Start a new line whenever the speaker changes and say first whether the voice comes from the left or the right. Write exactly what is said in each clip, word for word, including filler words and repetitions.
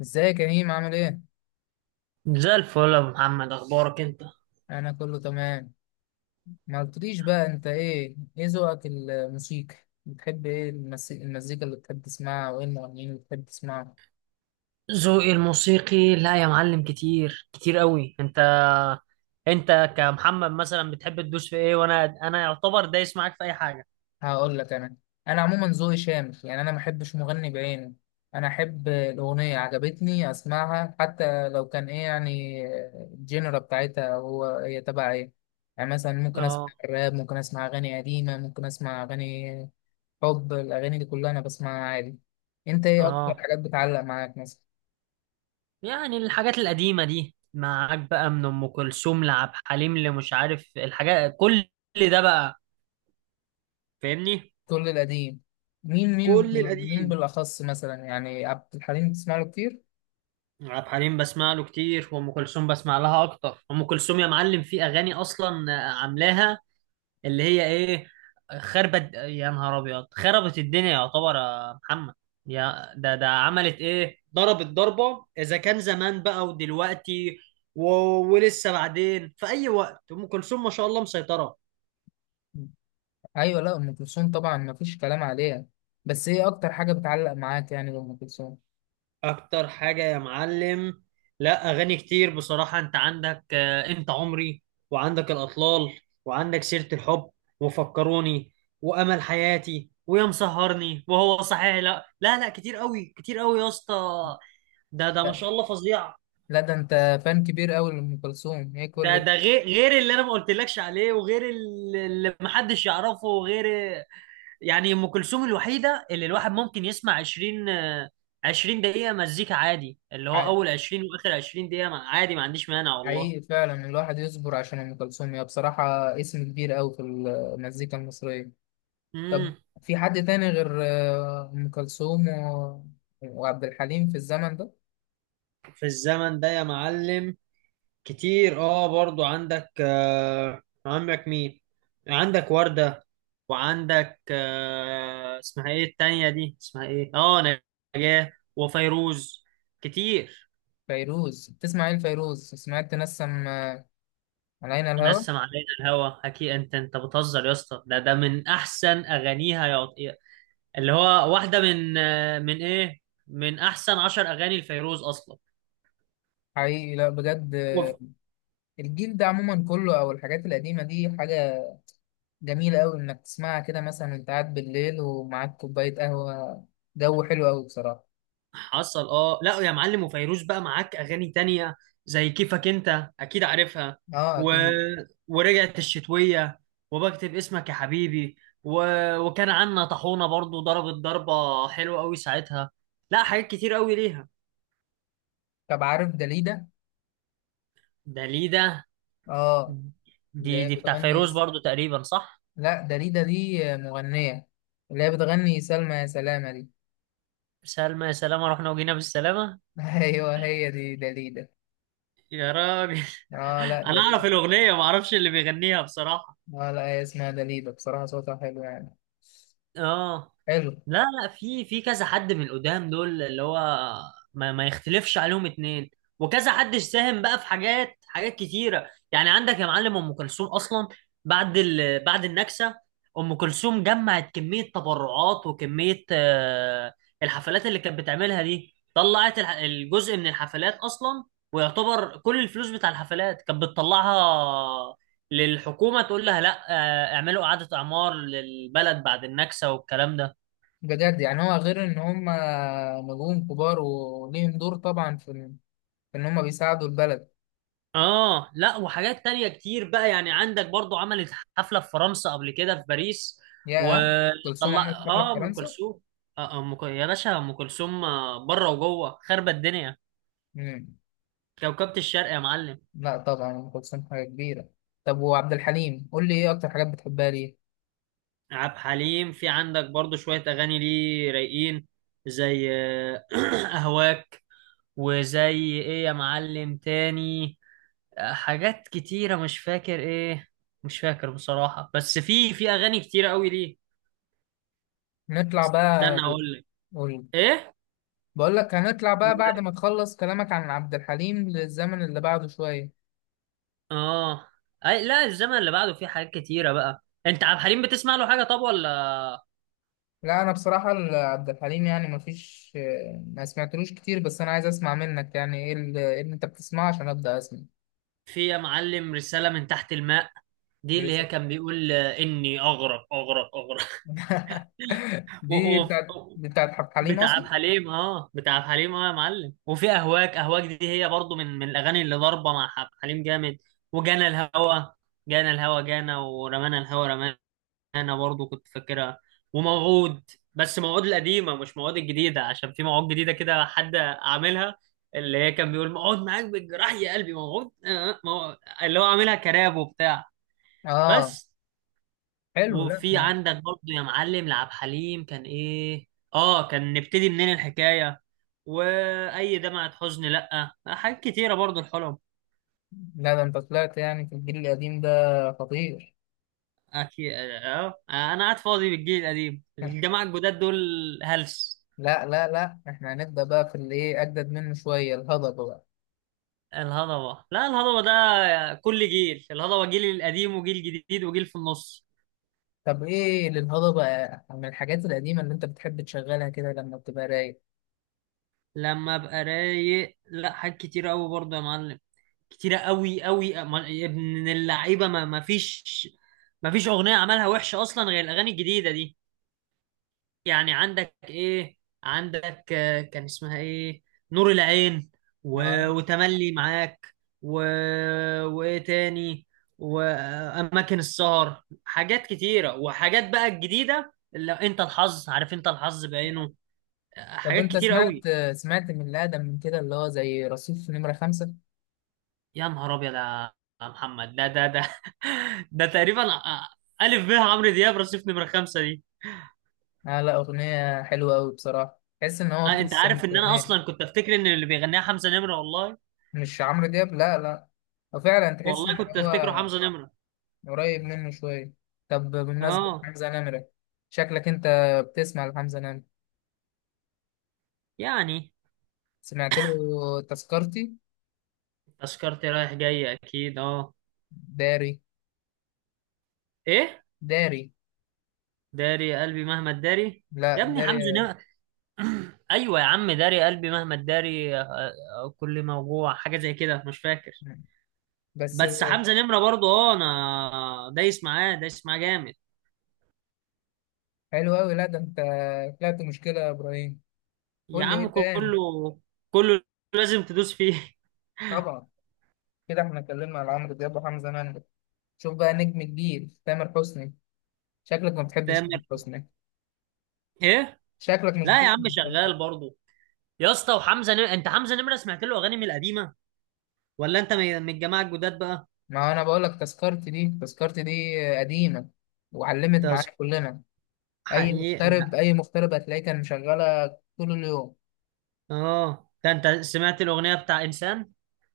left: ازيك يا هيم عامل ايه؟
right: زي الفل يا أبو محمد، اخبارك انت؟
left: انا كله تمام. ما قلتليش بقى انت ايه ايه ذوقك الموسيقى؟ بتحب ايه المس- المزيكا اللي بتحب تسمعها؟ وايه المغنيين اللي بتحب تسمعهم؟
right: ذوقي الموسيقي، لا يا معلم، كتير كتير قوي. انت انت كمحمد مثلا بتحب تدوس في ايه؟ وانا انا يعتبر دايس معاك في اي حاجه.
left: هقول لك انا. انا عموما ذوقي شامل، يعني انا ما احبش مغني بعينه. انا احب الاغنيه عجبتني اسمعها، حتى لو كان ايه يعني الجينرا بتاعتها هو هي تبع ايه. يعني مثلا ممكن اسمع
right: اه
left: راب، ممكن اسمع اغاني قديمه، ممكن اسمع اغاني حب. الأغاني دي كلها أنا بسمعها عادي. أنت إيه أكتر
right: اه
left: حاجات بتعلق معاك مثلا؟
right: يعني الحاجات القديمه دي معاك بقى، من ام كلثوم لعبد الحليم، اللي مش عارف الحاجات، كل ده بقى، فاهمني.
left: كل القديم. مين مين
right: كل
left: بال- مين
right: القديم.
left: بالأخص مثلا؟ يعني عبد الحليم بتسمع له كتير؟
right: عبد الحليم بسمع له كتير، وام كلثوم بسمع لها اكتر. ام كلثوم يا معلم في اغاني اصلا عاملاها، اللي هي ايه، خربت، يا نهار ابيض خربت الدنيا، يعتبر يا محمد. يا ده ده عملت ايه، ضربت ضربة، اذا كان زمان بقى ودلوقتي و... ولسه بعدين، في اي وقت ام كلثوم ما شاء الله مسيطرة.
left: أيوة، لا أم كلثوم طبعا مفيش كلام عليها. بس إيه أكتر حاجة بتعلق معاك يعني لأم كلثوم؟
right: اكتر حاجة يا معلم؟ لا، اغاني كتير بصراحة. انت عندك آه، انت عمري، وعندك الاطلال، وعندك سيرة الحب، وفكروني، وامل حياتي، ويا مسهرني، وهو صحيح. لا لا لا، كتير قوي كتير قوي يا اسطى. ده ده ما
left: لا،
right: شاء الله فظيع.
left: لا ده أنت فان كبير أوي لأم كلثوم. هي
right: ده
left: كل.
right: ده غير غير اللي انا ما قلتلكش عليه، وغير ال- اللي محدش يعرفه، وغير يعني، ام كلثوم الوحيده اللي الواحد ممكن يسمع عشرين آه، عشرين دقيقه مزيكا عادي، اللي هو
left: ح-
right: اول عشرين واخر عشرين دقيقه ما- عادي، ما عنديش مانع والله.
left: حقيقي فعلا الواحد يصبر عشان أم كلثوم. هي بصراحة اسم كبير أوي في المزيكا المصرية. طب
right: امم
left: في حد تاني غير آه، أم كلثوم و... وعبد الحليم في الزمن ده؟
right: في الزمن ده يا معلم، كتير اه برضو. عندك آه عندك مين، عندك وردة، وعندك آه اسمها ايه التانية دي، اسمها ايه، اه، نجاة وفيروز، كتير.
left: فيروز تسمع ايه لفيروز؟ سمعت تنسم آه، علينا الهوى؟
right: نسم علينا الهوى اكيد. انت انت بتهزر يا اسطى؟ ده ده من احسن اغانيها يا عط- اللي هو واحدة من آه من ايه، من احسن عشر اغاني لفيروز اصلا.
left: حقيقي لا بجد، آه، الجيل ده عموما كله او الحاجات القديمة دي حاجة جميلة قوي انك تسمعها كده مثلا، وانت قاعد بالليل ومعاك كوباية قهوة. جو حلو قوي بصراحة.
right: حصل. اه لا يا معلم، وفيروز بقى معاك اغاني تانية زي كيفك انت، اكيد عارفها،
left: اه
right: و...
left: اكيد.
right: ورجعت الشتوية، وبكتب اسمك يا حبيبي، و... وكان عنا طحونة برضو ضربت ضربة حلوة قوي ساعتها. لا حاجات كتير قوي ليها.
left: طب عارف داليدا؟
right: ده ليه ده؟
left: اه. اللي
right: دي
left: هي
right: دي بتاع
left: بتغني.
right: فيروز برضو تقريبا، صح؟
left: لا داليدا دي آه، مغنية. اللي هي بتغني سلمى يا سلامة دي.
right: سلمى يا سلامة، رحنا وجينا بالسلامة.
left: ايوه، هي دي دليدة.
right: يا راجل
left: اه، لا
right: انا اعرف
left: دليدة.
right: الاغنية، ما اعرفش اللي بيغنيها بصراحة.
left: اه، لا هي اسمها دليدة. بصراحة صوتها حلو يعني.
right: اه.
left: حلو.
right: لا لا، في في كذا حد من القدام دول، اللي هو ما, ما يختلفش عليهم اتنين، وكذا حد ساهم بقى في حاجات، حاجات كتيره. يعني عندك يا معلم ام كلثوم اصلا بعد ال... بعد النكسه، ام كلثوم جمعت كميه تبرعات وكميه آه، الحفلات اللي كانت بتعملها دي، طلعت الح- الجزء من الحفلات اصلا، ويعتبر كل الفلوس بتاع الحفلات كانت بتطلعها للحكومه، تقول لها لا آه، اعملوا اعاده اعمار للبلد بعد النكسه والكلام ده.
left: بجد يعني هو غير ان هم نجوم كبار وليهم دور طبعا في ال- في ان هم بيساعدوا البلد.
right: اه لا وحاجات تانية كتير بقى. يعني عندك برضو عملت حفلة في فرنسا قبل كده، في باريس،
left: يا أم كلثوم
right: وطلع
left: عملت حفلة في
right: اه، ام
left: فرنسا!
right: كلثوم آه ام ك- يا باشا، ام كلثوم آه، بره وجوه خربت الدنيا،
left: مم.
right: كوكبة الشرق يا معلم.
left: لا طبعا ام كلثوم حاجة كبيرة. طب وعبد الحليم قول لي ايه اكتر حاجات بتحبها ليه؟
right: عبد الحليم في عندك برضو شوية اغاني ليه رايقين، زي آه، اهواك، وزي ايه يا معلم تاني، آه، حاجات كتيرة مش فاكر ايه، مش فاكر بصراحة، بس في في اغاني كتيرة قوي ليه.
left: نطلع
right: استنى
left: بقى.
right: هقول لك
left: قول.
right: ايه.
left: بقول لك هنطلع
right: و...
left: بقى بعد ما تخلص كلامك عن عبد الحليم للزمن اللي بعده شوية.
right: اه. أي... لا، الزمن اللي بعده فيه حاجات كتيرة بقى. انت عبد الحليم بتسمع له حاجة طب ولا؟
left: لا انا بصراحه ال- عبد الحليم يعني ما فيش، ما سمعتلوش كتير. بس انا عايز اسمع منك يعني ايه ال- إيه اللي انت بتسمعه عشان ابدا اسمع.
right: في يا معلم رسالة من تحت الماء، دي اللي هي
left: لسه.
right: كان بيقول آه، اني اغرق اغرق اغرق. و...
left: دي
right: و...
left: بتاعت دي بتاعت عبد الحليم
right: بتاع عبد
left: اصلا.
right: الحليم، اه بتاع عبد الحليم اه يا معلم، وفي اهواك. اهواك دي هي برضو من من الاغاني اللي ضاربة مع عبد الحليم جامد، وجانا الهوى. جانا الهوى جانا، ورمانا الهوى رمانا. انا برضو كنت فاكرها. وموعود، بس موعود القديمه مش موعود الجديده، عشان في موعود جديده كده حد عاملها، اللي هي كان بيقول موعود معاك بالجراح يا قلبي، موعود آه، موعود، اللي هو عاملها كراب وبتاع.
left: اه.
right: بس.
left: حلو. لا،
right: وفي عندك برضو يا معلم لعب حليم، كان ايه، اه، كان نبتدي منين الحكايه، واي دمعة حزن. لا حاجات كتيره برضو، الحلم.
left: لا ده انت طلعت يعني في الجيل القديم ده خطير.
right: اكيد اه آه، انا قاعد فاضي بالجيل القديم؟ الجماعه الجداد دول هلس.
left: لا، لا، لا احنا هنبدا بقى في اللي ايه اجدد منه شويه، الهضبه بقى.
right: الهضبة، لا الهضبة ده كل جيل، الهضبة جيل القديم وجيل جديد وجيل في النص.
left: طب ايه للهضبه من الحاجات القديمه اللي انت بتحب تشغلها كده لما بتبقى رايق؟
right: لما ابقى رايق؟ لا حاجات كتيرة قوي برضه يا معلم، كتيرة قوي قوي. ما- يا ابن اللعيبة، ما ما فيش، ما فيش أغنية عملها وحشة أصلا غير الأغاني الجديدة دي. يعني عندك ايه؟ عندك آه، كان اسمها ايه، نور العين، و...
left: اه.
right: وتملي معاك، و... وايه تاني، واماكن السهر. حاجات كتيره، وحاجات بقى الجديده، اللي انت الحظ، عارف، انت الحظ بعينه. آه،
left: طب
right: حاجات
left: انت
right: كتير قوي.
left: سمعت؟ سمعت من الادم من كده اللي هو زي رصيف نمرة خمسة؟
right: يا نهار ابيض يا محمد، ده ده ده. ده تقريبا آه، الف ب عمرو دياب رصيف نمره خمسه دي.
left: اه لا، اغنية حلوة اوي بصراحة. تحس ان هو
right: آه، انت
left: قصة
right: عارف
left: مش
right: ان انا
left: اغنية.
right: اصلا كنت افتكر ان اللي بيغنيها حمزه نمره والله.
left: مش عمرو دياب؟ لا، لا. وفعلا تحس
right: والله
left: ان
right: كنت
left: هو
right: افتكره حمزه نمره.
left: قريب منه شوية. طب بمناسبة
right: اه
left: حمزة نمرة، شكلك انت بتسمع لحمزة نمرة.
right: يعني.
left: سمعت له تذكرتي؟
right: تذكرتي، رايح جاي، اكيد اه.
left: داري.
right: ايه؟
left: داري.
right: داري قلبي مهما تداري. يا
left: لا
right: ابني حمزة
left: داري.
right: نمرة. ايوه يا عم، داري قلبي مهما تداري آه، آه، كل موجوع حاجه زي كده مش فاكر.
left: بس.
right: بس حمزة نمرة برضو، اه انا دايس معاه، دايس معاه جامد.
left: حلو اوي. لا ده انت طلعت مشكلة يا ابراهيم.
right: يا
left: قول لي
right: عم
left: ايه تاني؟
right: كله، كله لازم تدوس فيه.
left: طبعا. كده احنا اتكلمنا على عمرو دياب وحمزة نمرة. شوف بقى نجم كبير تامر حسني. شكلك ما بتحبش تامر
right: تامر
left: حسني؟
right: ايه؟
left: شكلك مش
right: لا يا عم
left: بتحب تامر حسني.
right: شغال برضو يا اسطى. وحمزة نمرة، انت حمزة نمرة سمعت له اغاني من القديمه، ولا انت من من الجماعه الجداد بقى؟
left: ما انا بقول لك تذكرتي دي، تذكرتي دي قديمة وعلمت
right: تذكر،
left: معاك كلنا. اي
right: حقيقي
left: مغترب، اي مغترب هتلاقيه كان مشغلة طول اليوم.
right: اه. ده انت سمعت الاغنيه بتاع انسان،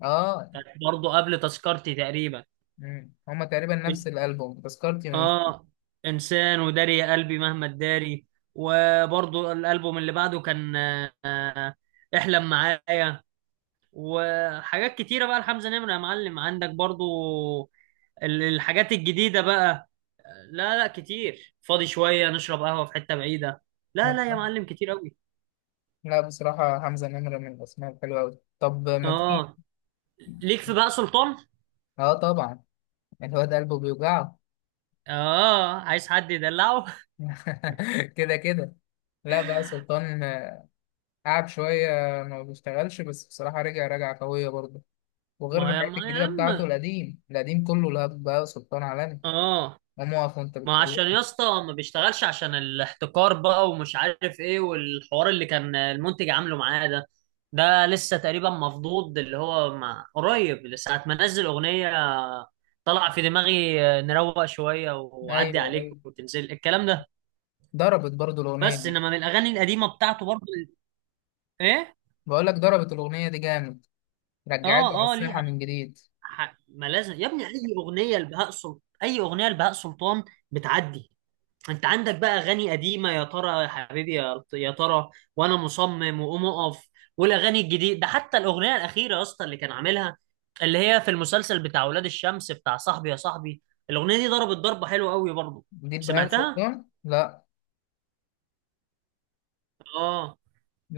left: اه.
right: كانت برضه قبل تذكرتي تقريبا.
left: مم. هما تقريبا نفس الالبوم تذكرتي من.
right: اه، انسان، وداري يا قلبي مهما تداري، وبرضه الالبوم اللي بعده كان آه، احلم معايا. وحاجات كتيره بقى لحمزه نمره يا معلم، عندك برضه ال- الحاجات الجديده بقى. لا لا كتير، فاضي شويه نشرب قهوه في حته بعيده. لا لا يا معلم كتير قوي.
left: لا بصراحة حمزة نمرة من الاسماء الحلوة أوي. طب ما تيجي.
right: اه ليك، في بقى سلطان.
left: اه طبعا، الواد قلبه بيوجعه.
right: اه، عايز حد يدلعه.
left: كده كده. لا بقى سلطان، آه، قعد شوية ما بيشتغلش، بس بصراحة رجع رجعة قوية برضه. وغير
right: ما
left: الحاجات
right: هو يا
left: الجديدة بتاعته،
right: عم،
left: القديم القديم كله لهب. بقى سلطان عالمي.
right: اه.
left: قام واقف وانت
right: ما عشان يا
left: بتكلمني؟
right: اسطى ما بيشتغلش عشان الاحتكار بقى، ومش عارف ايه، والحوار اللي كان المنتج عامله معاه ده، ده لسه تقريبا مفضوض، اللي هو ما قريب لساعة ما نزل اغنية، طلع في دماغي نروق شوية وعدي
left: ايوه،
right: عليك
left: ايوه.
right: وتنزل الكلام ده.
left: ضربت برضه الأغنية
right: بس
left: دي.
right: انما من الاغاني القديمة بتاعته برضه، ايه،
left: بقول لك ضربت الأغنية دي جامد. رجعت على
right: اه اه ليه،
left: الساحة من جديد.
right: ح- ما لازم يا ابني اي اغنية لبهاء سلطان، اي اغنية لبهاء سلطان بتعدي. انت عندك بقى اغاني قديمه، يا ترى يا حبيبي يا يا ترى، وانا مصمم، وقوم اقف. والاغاني الجديده ده، حتى الاغنيه الاخيره يا اسطى اللي كان عاملها، اللي هي في المسلسل بتاع ولاد الشمس، بتاع صاحبي يا صاحبي، الاغنيه دي ضربت ضربه حلوه قوي برضه.
left: جديد بهاء
right: سمعتها
left: سلطان؟ لا،
right: اه.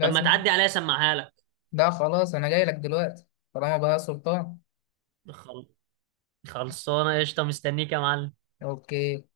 right: طب ما تعدي عليا اسمعها لك.
left: ده خلاص أنا جاي لك دلوقتي طالما بهاء سلطان.
right: خل- خلصانه قشطه، مستنيك يا معلم.
left: أوكي.